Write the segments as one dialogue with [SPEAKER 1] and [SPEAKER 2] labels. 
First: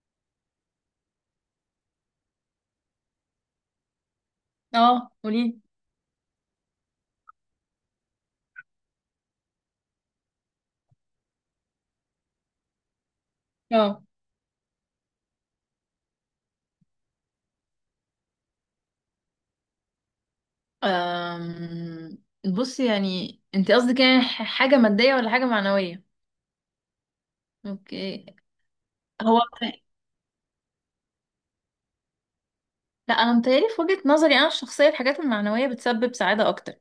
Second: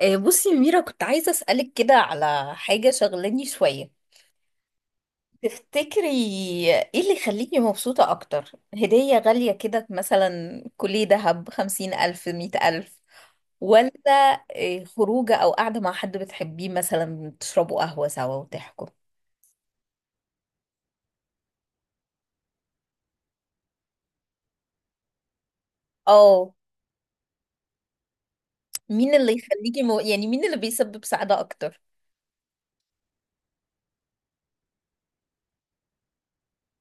[SPEAKER 1] بصي يا ميرا، كنت عايزة أسألك كده على حاجة شغلاني شوية.
[SPEAKER 2] اه قولي.
[SPEAKER 1] تفتكري ايه اللي يخليكي مبسوطة أكتر؟ هدية غالية كده مثلا كلية دهب، 50,000، 100,000، ولا
[SPEAKER 2] اه،
[SPEAKER 1] خروجة أو قاعدة مع حد بتحبيه، مثلا تشربوا قهوة سوا وتحكوا؟
[SPEAKER 2] أم... بصي. يعني انت قصدك حاجة مادية ولا حاجة معنوية؟
[SPEAKER 1] اه.
[SPEAKER 2] اوكي.
[SPEAKER 1] مين اللي
[SPEAKER 2] هو
[SPEAKER 1] يخليكي يعني مين اللي بيسبب سعادة أكتر؟
[SPEAKER 2] لا، انا متهيألي في وجهة نظري انا الشخصية الحاجات المعنوية بتسبب سعادة اكتر.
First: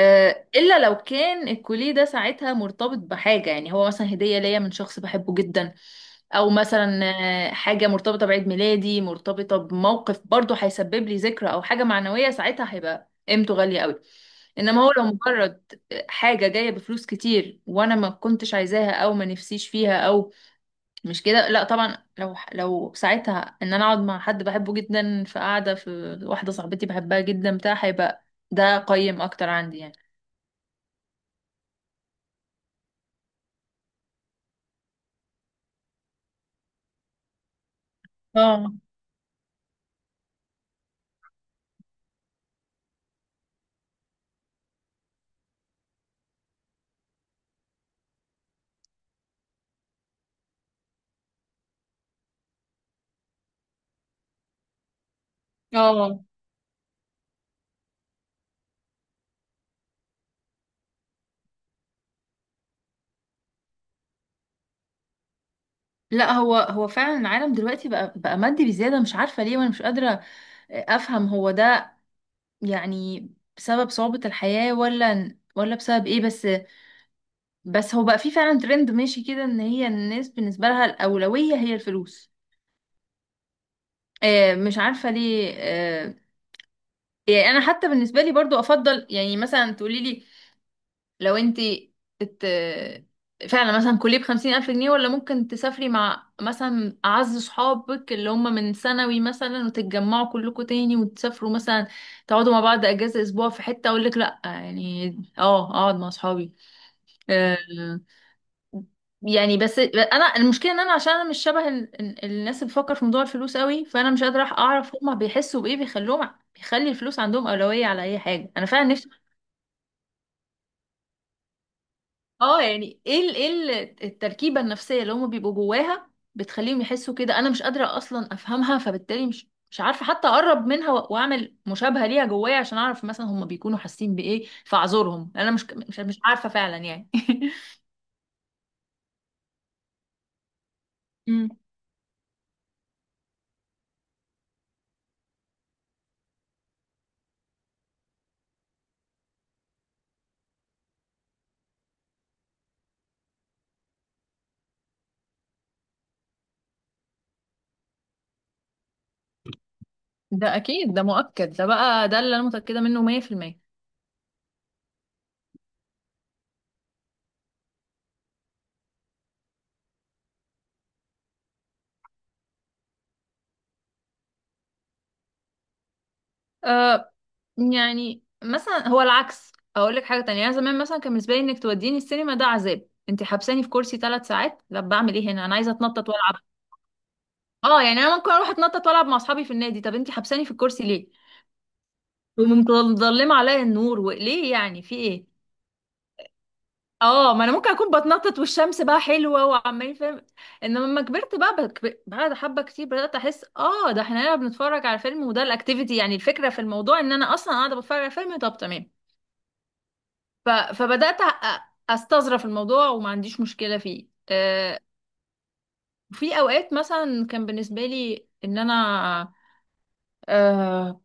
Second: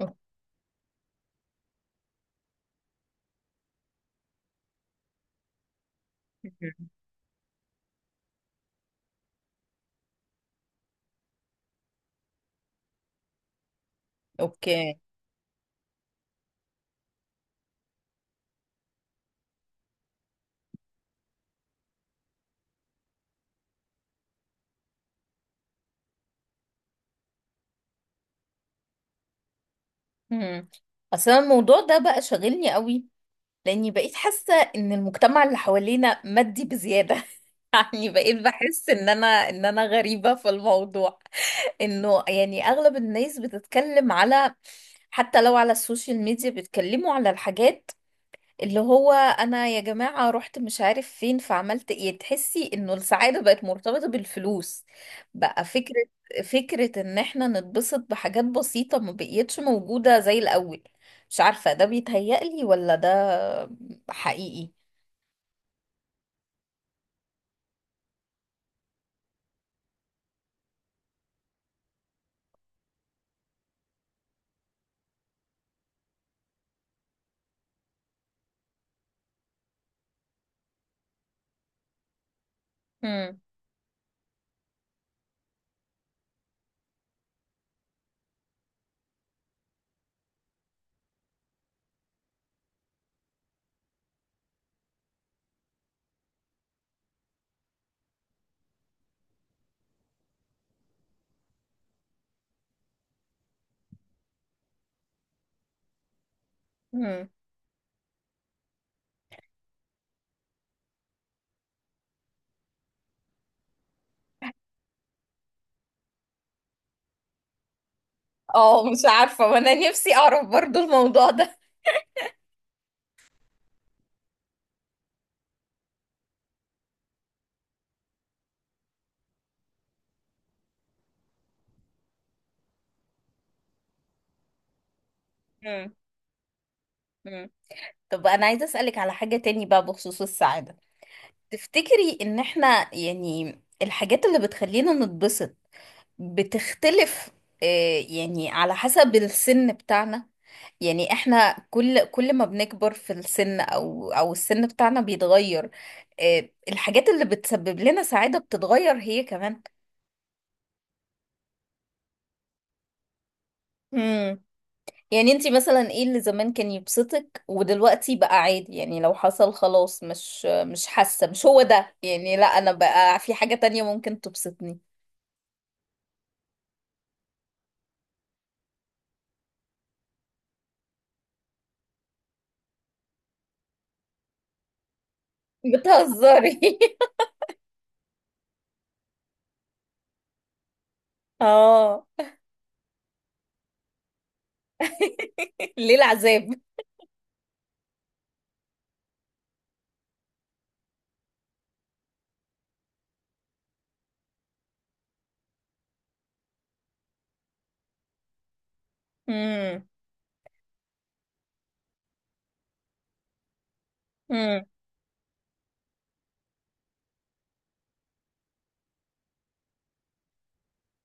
[SPEAKER 1] أوكي.
[SPEAKER 2] الا لو كان الكوليه ده ساعتها مرتبط بحاجه، يعني هو مثلا هديه ليا من شخص بحبه جدا، او مثلا حاجه مرتبطه بعيد ميلادي، مرتبطه بموقف برضه هيسبب لي ذكرى او حاجه معنويه، ساعتها هيبقى قيمته غاليه قوي. انما هو
[SPEAKER 1] أوكي.
[SPEAKER 2] لو مجرد حاجه جايه بفلوس كتير وانا ما كنتش عايزاها او ما نفسيش فيها، او مش كده، لا طبعا. لو ساعتها ان انا اقعد مع حد بحبه جدا في قعده، في واحده صاحبتي بحبها جدا بتاع، هيبقى ده قيم اكتر عندي يعني.
[SPEAKER 1] مم. أصل أنا الموضوع ده بقى شاغلني قوي، لاني بقيت حاسه ان المجتمع اللي حوالينا مادي بزياده. يعني بقيت
[SPEAKER 2] اه.
[SPEAKER 1] بحس ان انا غريبه في الموضوع، انه يعني اغلب الناس بتتكلم على، حتى لو على السوشيال ميديا، بيتكلموا على الحاجات، اللي هو انا يا جماعة رحت مش عارف فين فعملت ايه. تحسي انه السعادة بقت مرتبطة بالفلوس، بقى فكرة.
[SPEAKER 2] اه،
[SPEAKER 1] ان احنا نتبسط بحاجات بسيطة ما بقيتش موجودة زي الاول. مش عارفة، ده بيتهيألي ولا ده حقيقي؟
[SPEAKER 2] لا هو فعلا العالم دلوقتي بقى مادي بزياده، مش عارفه ليه، وانا مش قادره افهم هو ده يعني بسبب صعوبه الحياه ولا بسبب ايه. بس بس هو بقى في فعلا ترند ماشي كده، ان هي الناس بالنسبه لها الاولويه هي الفلوس.
[SPEAKER 1] مم.
[SPEAKER 2] آه، مش عارفه ليه. آه، يعني انا حتى بالنسبه لي برضو افضل. يعني مثلا تقولي لي، لو ات... فعلا مثلا كلية بخمسين ألف جنيه، ولا ممكن تسافري مع مثلا أعز صحابك اللي هم من ثانوي مثلا، وتتجمعوا كلكم تاني وتسافروا مثلا، تقعدوا مع بعض أجازة أسبوع في حتة، أقول لك لأ يعني، اه أقعد مع صحابي.
[SPEAKER 1] مم.
[SPEAKER 2] آه، يعني بس أنا المشكلة إن أنا، عشان أنا مش شبه الناس اللي بتفكر في موضوع الفلوس قوي، فأنا مش قادرة أعرف هما بيحسوا بإيه بيخلوهم، بيخلي الفلوس عندهم أولوية على أي حاجة. أنا
[SPEAKER 1] اه،
[SPEAKER 2] فعلا
[SPEAKER 1] مش
[SPEAKER 2] نفسي،
[SPEAKER 1] عارفة، وانا نفسي اعرف برضو الموضوع ده.
[SPEAKER 2] اه، يعني التركيبة النفسية اللي هم بيبقوا جواها بتخليهم يحسوا كده، انا مش قادرة اصلا افهمها، فبالتالي مش عارفة حتى اقرب منها واعمل مشابهة ليها جوايا عشان اعرف مثلا هم بيكونوا حاسين بايه فاعذرهم. يعني انا مش
[SPEAKER 1] مم.
[SPEAKER 2] مش مش عارفة فعلا يعني
[SPEAKER 1] مم. طب انا عايزة اسألك على حاجة تاني بقى بخصوص السعادة.
[SPEAKER 2] مم.
[SPEAKER 1] تفتكري ان احنا يعني الحاجات اللي بتخلينا نتبسط بتختلف، يعني على حسب السن بتاعنا؟ يعني احنا كل ما بنكبر في السن، او السن بتاعنا بيتغير، الحاجات اللي بتسبب لنا سعادة بتتغير هي كمان.
[SPEAKER 2] ده اكيد، ده مؤكد، ده بقى ده اللي انا متأكدة منه 100%.
[SPEAKER 1] امم. يعني انتي مثلا ايه اللي زمان كان يبسطك ودلوقتي بقى عادي؟ يعني لو حصل خلاص مش حاسة مش هو ده، يعني لا انا بقى في حاجة تانية ممكن تبسطني.
[SPEAKER 2] آه، يعني مثلا هو العكس اقول لك حاجه تانية. انا زمان مثلا كان بالنسبه لي انك توديني السينما ده عذاب. انت حبساني في كرسي ثلاث ساعات، لا بعمل ايه هنا، انا عايزه اتنطط والعب.
[SPEAKER 1] بتهزري؟
[SPEAKER 2] اه، يعني انا ممكن اروح اتنطط والعب مع اصحابي في النادي، طب انتي حبساني في الكرسي ليه،
[SPEAKER 1] اه.
[SPEAKER 2] ومظلمه عليا النور، وليه يعني، في ايه؟
[SPEAKER 1] ليه العذاب؟
[SPEAKER 2] اه، ما انا ممكن اكون بتنطط والشمس بقى حلوه وعمالين فاهم. انما لما كبرت بقى بعد حبه كتير بدات احس، اه ده احنا هنا بنتفرج على فيلم وده الاكتيفيتي، يعني الفكره في الموضوع ان انا اصلا قاعده بتفرج على فيلم، طب تمام. ف... فبدات أ- استظرف الموضوع وما عنديش مشكله فيه.
[SPEAKER 1] امم.
[SPEAKER 2] آه، في اوقات مثلا كان بالنسبه لي ان انا، آه،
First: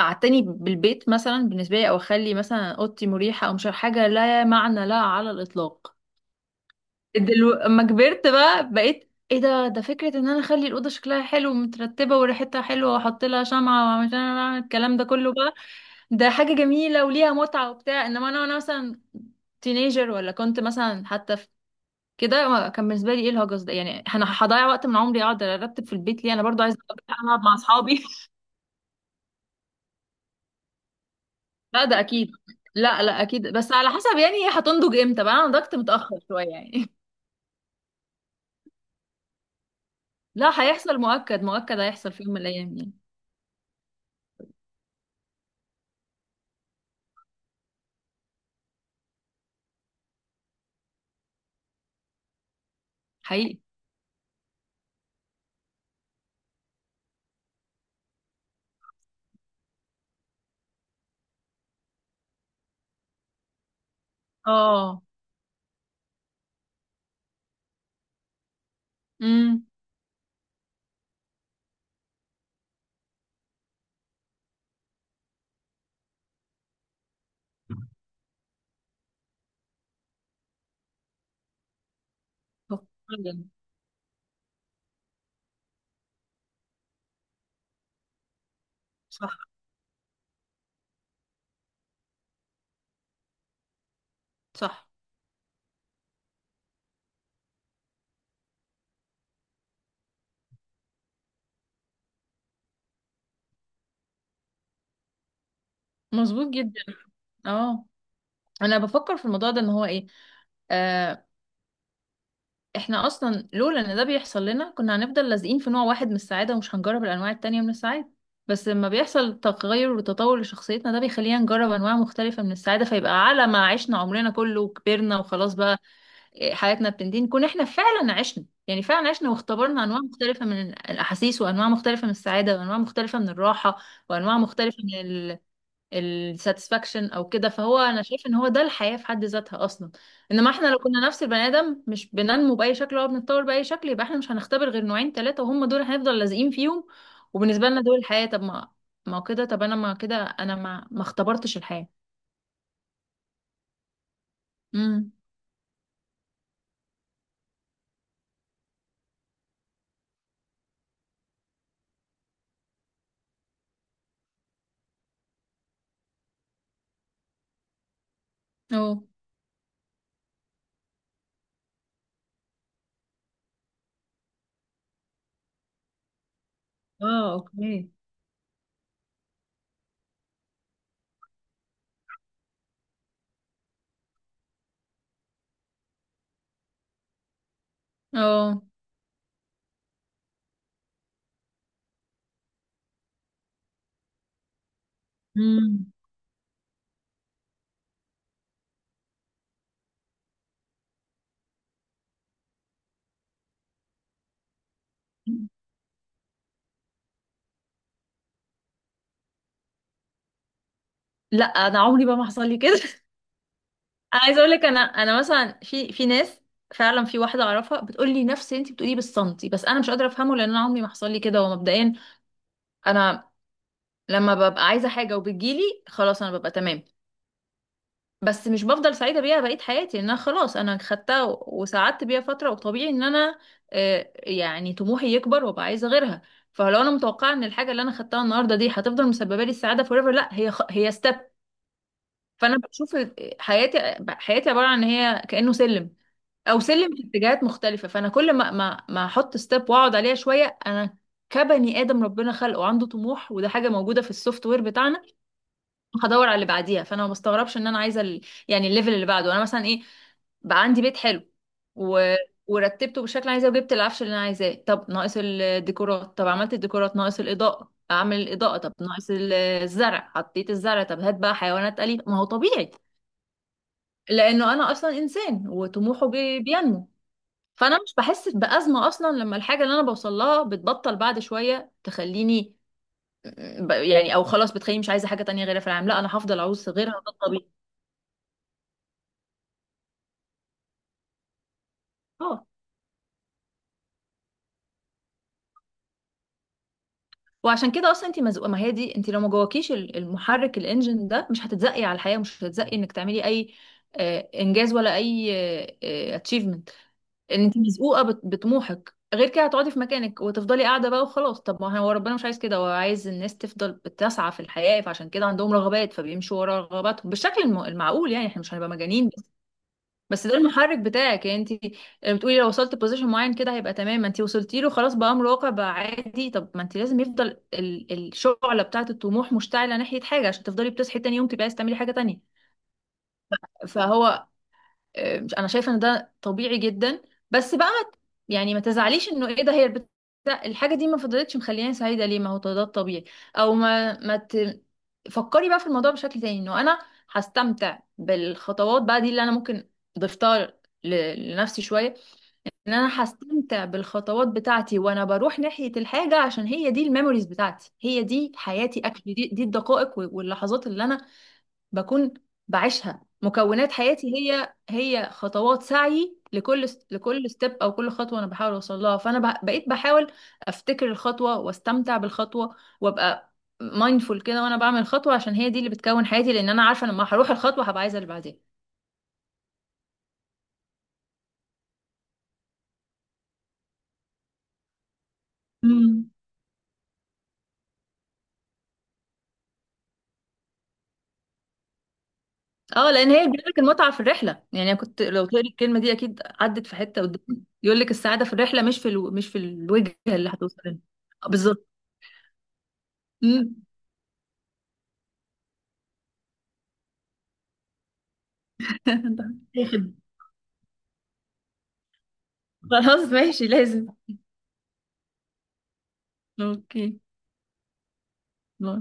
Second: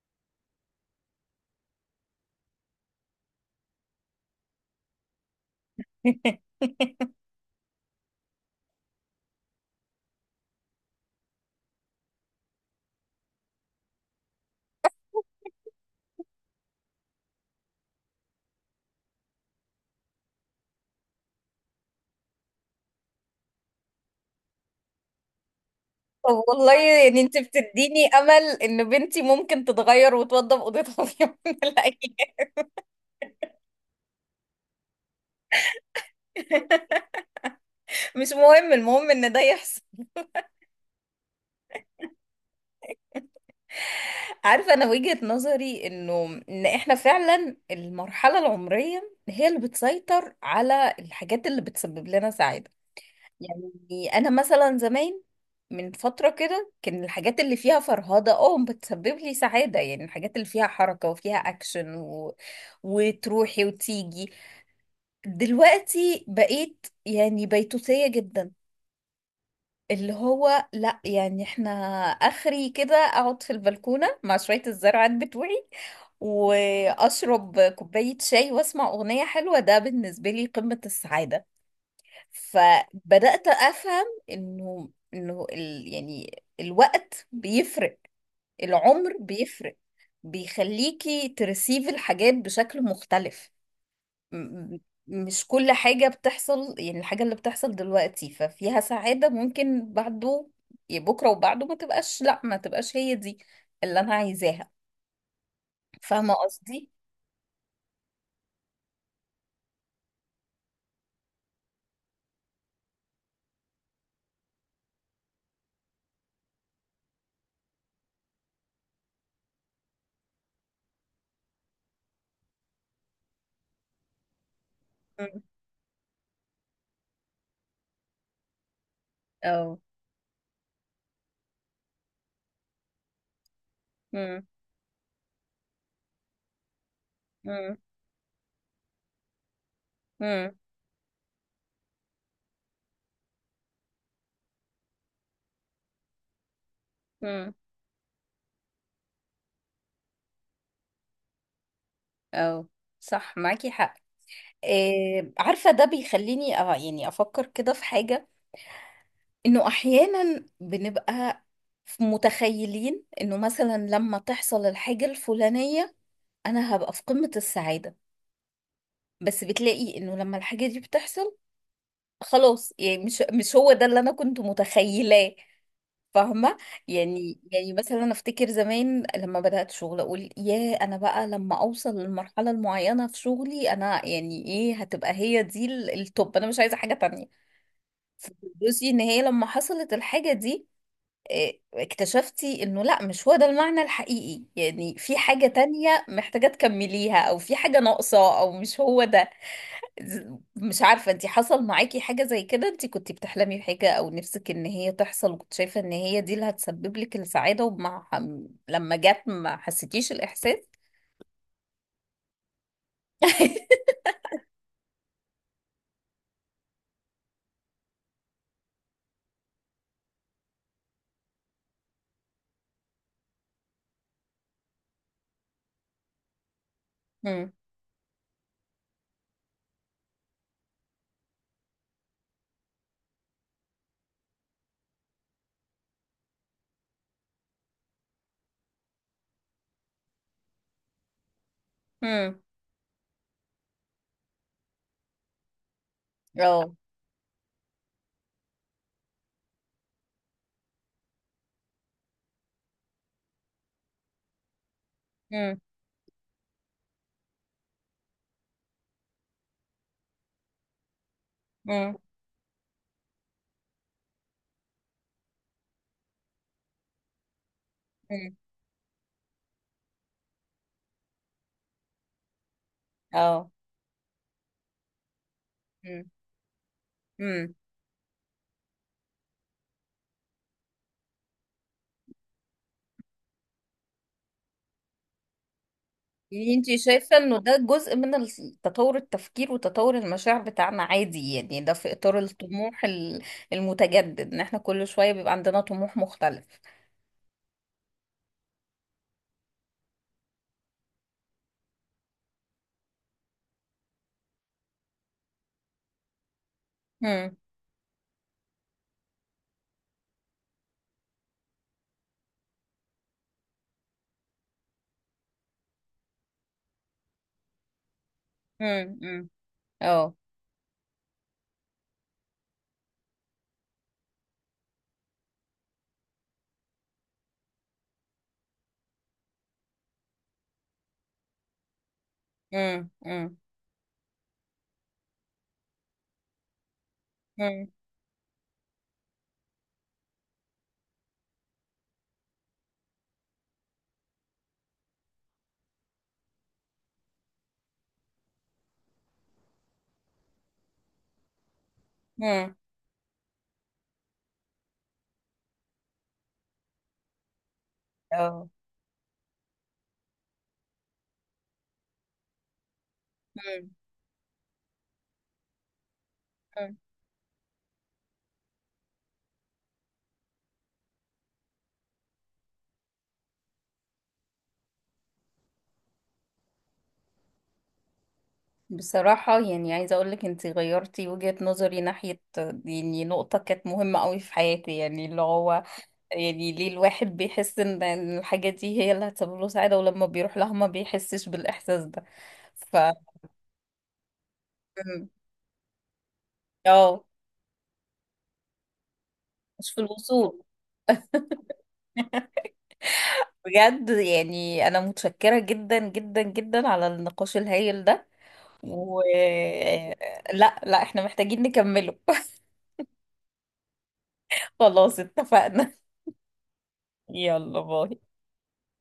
[SPEAKER 2] اعتني بالبيت مثلا بالنسبه لي، او اخلي مثلا اوضتي مريحه، او مش عارف، حاجه لا معنى لها على الاطلاق. اما كبرت بقى، بقيت ايه، ده فكره ان انا اخلي الاوضه شكلها حلو ومترتبه وريحتها حلوه، واحط لها شمعه، واعمل الكلام ده كله بقى، ده حاجه جميله وليها متعه وبتاع. انما انا، وانا مثلا تينيجر، ولا كنت مثلا حتى في كده كان بالنسبه لي ايه الهجس ده؟ يعني انا هضيع وقت من عمري اقعد ارتب في البيت ليه، انا
[SPEAKER 1] طب
[SPEAKER 2] برضو
[SPEAKER 1] والله،
[SPEAKER 2] عايزه أروح
[SPEAKER 1] يعني انت
[SPEAKER 2] العب مع اصحابي.
[SPEAKER 1] بتديني امل ان بنتي ممكن تتغير وتوضب اوضتها في يوم من
[SPEAKER 2] لا ده
[SPEAKER 1] الايام.
[SPEAKER 2] اكيد. لا اكيد، بس على حسب يعني هي هتنضج امتى بقى، انا نضجت متاخر شويه يعني.
[SPEAKER 1] مش مهم، المهم ان ده يحصل.
[SPEAKER 2] لا هيحصل، مؤكد، مؤكد هيحصل في يوم من الايام يعني.
[SPEAKER 1] عارفه، انا وجهة نظري انه ان احنا فعلا المرحله العمريه هي اللي بتسيطر على الحاجات اللي بتسبب لنا سعاده.
[SPEAKER 2] حقيقي.
[SPEAKER 1] يعني انا مثلا زمان، من فتره كده، كان الحاجات اللي فيها فرهده، اه، بتسبب لي سعاده، يعني الحاجات اللي فيها حركه وفيها اكشن وتروحي وتيجي.
[SPEAKER 2] اه.
[SPEAKER 1] دلوقتي بقيت يعني بيتوتية جدا،
[SPEAKER 2] امم.
[SPEAKER 1] اللي هو لا يعني احنا اخري كده اقعد في البلكونة مع شوية الزرعات بتوعي، واشرب كوباية شاي، واسمع اغنية حلوة، ده بالنسبة لي قمة السعادة.
[SPEAKER 2] فعلاً.
[SPEAKER 1] فبدأت افهم انه انه ال يعني الوقت بيفرق، العمر
[SPEAKER 2] صح.
[SPEAKER 1] بيفرق، بيخليكي ترسيف الحاجات بشكل مختلف. م-
[SPEAKER 2] صح.
[SPEAKER 1] مش كل حاجة بتحصل، يعني الحاجة اللي بتحصل دلوقتي ففيها سعادة، ممكن بعده يعني بكرة وبعده ما تبقاش، لا ما تبقاش هي دي اللي أنا عايزاها. فاهمة
[SPEAKER 2] مظبوط جدا.
[SPEAKER 1] قصدي؟
[SPEAKER 2] اه، انا بفكر في الموضوع ده ان هو ايه، آه، احنا اصلا لولا ان ده بيحصل لنا كنا هنفضل لازقين في نوع واحد من السعادة، ومش هنجرب الانواع التانية من السعادة. بس لما بيحصل تغير وتطور لشخصيتنا، ده بيخلينا نجرب انواع مختلفة من السعادة، فيبقى على ما عشنا عمرنا كله وكبرنا
[SPEAKER 1] مم.
[SPEAKER 2] وخلاص بقى، إيه، حياتنا بتنتهي، نكون احنا فعلا عشنا، يعني فعلا عشنا
[SPEAKER 1] أو.
[SPEAKER 2] واختبرنا انواع مختلفة من الاحاسيس، وانواع مختلفة من السعادة، وانواع مختلفة من الراحة، وانواع
[SPEAKER 1] مم.
[SPEAKER 2] مختلفة من الساتسفاكشن او كده.
[SPEAKER 1] مم.
[SPEAKER 2] فهو انا شايف ان هو ده الحياة في حد ذاتها اصلا.
[SPEAKER 1] مم.
[SPEAKER 2] انما احنا لو كنا نفس البني ادم، مش بننمو باي شكل ولا بنتطور باي شكل، يبقى احنا مش هنختبر غير نوعين ثلاثة وهم دول هنفضل لازقين فيهم،
[SPEAKER 1] مم.
[SPEAKER 2] وبالنسبة لنا دول الحياة. طب ما، ما هو كده، طب انا ما كده انا ما اختبرتش الحياة.
[SPEAKER 1] أو، صح، معاكي حق.
[SPEAKER 2] امم.
[SPEAKER 1] إيه، عارفة ده بيخليني أه يعني أفكر كده في حاجة، إنه أحيانا بنبقى متخيلين إنه مثلا لما تحصل الحاجة الفلانية أنا هبقى في قمة السعادة،
[SPEAKER 2] اه.
[SPEAKER 1] بس بتلاقي انه لما الحاجة دي بتحصل، خلاص يعني مش مش هو ده اللي انا كنت متخيلاه. فاهمة؟
[SPEAKER 2] اه.
[SPEAKER 1] يعني يعني
[SPEAKER 2] اوكي.
[SPEAKER 1] مثلا انا افتكر زمان لما بدأت شغل اقول يا انا بقى لما اوصل للمرحلة المعينة في شغلي، انا يعني ايه، هتبقى هي دي التوب، انا مش عايزة حاجة تانية.
[SPEAKER 2] اه.
[SPEAKER 1] فبصي ان هي لما حصلت الحاجة دي، اكتشفتي انه لا مش هو ده المعنى الحقيقي، يعني في حاجة
[SPEAKER 2] امم.
[SPEAKER 1] تانية محتاجة تكمليها، او في حاجة ناقصة، او مش هو ده. مش عارفة انتي حصل معاكي حاجة زي كده؟ انتي كنتي بتحلمي بحاجة او نفسك ان هي تحصل وكنت شايفة ان هي دي اللي هتسبب لك السعادة، ومع لما جت ما حسيتيش الاحساس؟
[SPEAKER 2] لا انا عمري بقى ما حصل لي كده. انا عايزه اقول لك، انا مثلا في ناس، فعلا في واحده اعرفها بتقول لي نفس اللي انت بتقوليه بالسنتي، بس انا مش قادره افهمه، لان انا عمري ما حصل لي كده. ومبدئيا انا لما ببقى عايزه حاجه وبتجيلي، خلاص انا ببقى تمام.
[SPEAKER 1] امم.
[SPEAKER 2] بس مش بفضل سعيده بيها بقيه حياتي، لان انا خلاص انا خدتها وسعدت بيها فتره، وطبيعي ان انا، يعني طموحي يكبر وابقى عايزه غيرها. فلو انا متوقعه ان الحاجه اللي انا خدتها النهارده دي هتفضل مسببه لي السعاده فور ايفر، لا هي ستيب.
[SPEAKER 1] امم.
[SPEAKER 2] فانا بشوف حياتي، حياتي عباره عن ان هي كانه سلم، او
[SPEAKER 1] اه.
[SPEAKER 2] سلم في اتجاهات مختلفه. فانا كل ما ما احط ستيب واقعد عليها شويه، انا كبني ادم ربنا خلقه عنده طموح، وده حاجه موجوده في السوفت وير بتاعنا،
[SPEAKER 1] امم.
[SPEAKER 2] هدور على اللي بعديها. فانا ما بستغربش ان انا عايزه يعني الليفل اللي بعده. انا مثلا ايه، بقى عندي بيت حلو،
[SPEAKER 1] امم.
[SPEAKER 2] و... ورتبته بالشكل اللي عايزاه وجبت العفش اللي انا عايزاه، طب ناقص الديكورات، طب عملت الديكورات، ناقص الاضاءه، اعمل
[SPEAKER 1] امم.
[SPEAKER 2] الاضاءه، طب ناقص الزرع، حطيت الزرع، طب هات بقى حيوانات اليفه، ما هو طبيعي
[SPEAKER 1] اه.
[SPEAKER 2] لانه انا اصلا انسان
[SPEAKER 1] امم.
[SPEAKER 2] وطموحه بينمو.
[SPEAKER 1] امم.
[SPEAKER 2] فانا مش بحس بازمه اصلا لما الحاجه اللي انا بوصل لها بتبطل بعد شويه تخليني يعني، او خلاص بتخليني مش عايزه حاجه تانية غيرها في العالم، لا انا هفضل
[SPEAKER 1] يعني
[SPEAKER 2] اعوز
[SPEAKER 1] انتي
[SPEAKER 2] غيرها، ده
[SPEAKER 1] شايفة انه
[SPEAKER 2] الطبيعي.
[SPEAKER 1] ده جزء من تطور التفكير وتطور المشاعر بتاعنا عادي، يعني ده في اطار
[SPEAKER 2] اه،
[SPEAKER 1] الطموح المتجدد، ان احنا كل شوية بيبقى عندنا طموح مختلف؟
[SPEAKER 2] وعشان كده اصلا انت مزقوقه. ما هي دي، انت لو ما جواكيش المحرك الانجن ده، مش هتتزقي على الحياه، مش هتتزقي انك تعملي اي انجاز ولا اي اتشيفمنت.
[SPEAKER 1] امم.
[SPEAKER 2] ان انت مزقوقه بطموحك، غير كده هتقعدي في مكانك وتفضلي قاعده بقى وخلاص. طب ما هو ربنا مش عايز كده، هو عايز الناس تفضل بتسعى في الحياه، فعشان كده عندهم رغبات، فبيمشوا ورا رغباتهم بالشكل المعقول، يعني احنا مش هنبقى
[SPEAKER 1] امم.
[SPEAKER 2] مجانين.
[SPEAKER 1] امم.
[SPEAKER 2] بس
[SPEAKER 1] اه.
[SPEAKER 2] بس ده المحرك بتاعك يعني. انت بتقولي لو وصلت بوزيشن معين كده هيبقى تمام، ما انت وصلتي له خلاص، بقى امر واقع، بقى عادي. طب ما انت لازم يفضل الشعله بتاعه الطموح مشتعله ناحيه حاجه، عشان تفضلي بتصحي تاني يوم تبقى عايزه تعملي حاجه تانيه.
[SPEAKER 1] مم. مم.
[SPEAKER 2] فهو، مش انا شايفه ان ده طبيعي جدا. بس بقى
[SPEAKER 1] مم.
[SPEAKER 2] ما ت- يعني ما تزعليش انه ايه ده، الحاجه دي ما فضلتش مخلياني سعيده ليه، ما هو ده الطبيعي. او ما ما ت... فكري بقى في الموضوع بشكل تاني، انه انا هستمتع بالخطوات بقى دي اللي انا ممكن ضفتها لنفسي شويه،
[SPEAKER 1] مم.
[SPEAKER 2] ان انا هستمتع بالخطوات بتاعتي وانا بروح ناحيه الحاجه، عشان هي دي الميموريز بتاعتي، هي دي
[SPEAKER 1] اه.
[SPEAKER 2] حياتي اكشلي، دي الدقائق واللحظات اللي انا بكون بعيشها،
[SPEAKER 1] مم.
[SPEAKER 2] مكونات حياتي هي هي خطوات سعي. لكل
[SPEAKER 1] مم.
[SPEAKER 2] لكل ستيب او كل خطوه انا بحاول اوصل لها، فانا بقيت بحاول افتكر الخطوه واستمتع بالخطوه، وابقى مايندفول كده وانا بعمل الخطوه، عشان هي دي اللي بتكون حياتي، لان انا عارفه لما هروح الخطوه هبقى عايزه اللي بعدين.
[SPEAKER 1] بصراحة يعني عايزة أقولك أنتي غيرتي وجهة نظري ناحية يعني نقطة كانت مهمة قوي في حياتي، يعني اللي هو
[SPEAKER 2] امم.
[SPEAKER 1] يعني ليه الواحد بيحس إن الحاجة دي هي اللي هتسبب له سعادة، ولما بيروح لها ما بيحسش بالإحساس ده؟ ف
[SPEAKER 2] اه، لان هي بيقولك المتعه في الرحله. يعني أنا كنت
[SPEAKER 1] مم.
[SPEAKER 2] لو تقولي الكلمه دي اكيد عدت في حته
[SPEAKER 1] اه.
[SPEAKER 2] قدامي يقولك السعاده في الرحله، مش في مش في
[SPEAKER 1] مش في
[SPEAKER 2] الوجهه اللي
[SPEAKER 1] الوصول.
[SPEAKER 2] هتوصل لها. آه، بالظبط. مم.
[SPEAKER 1] بجد يعني أنا متشكرة جدا جدا جدا على النقاش الهايل ده، و آه، لا لا، احنا محتاجين نكمله.
[SPEAKER 2] خلاص ماشي، لازم.
[SPEAKER 1] خلاص اتفقنا.
[SPEAKER 2] اوكي.
[SPEAKER 1] يلا، باي.
[SPEAKER 2] باي.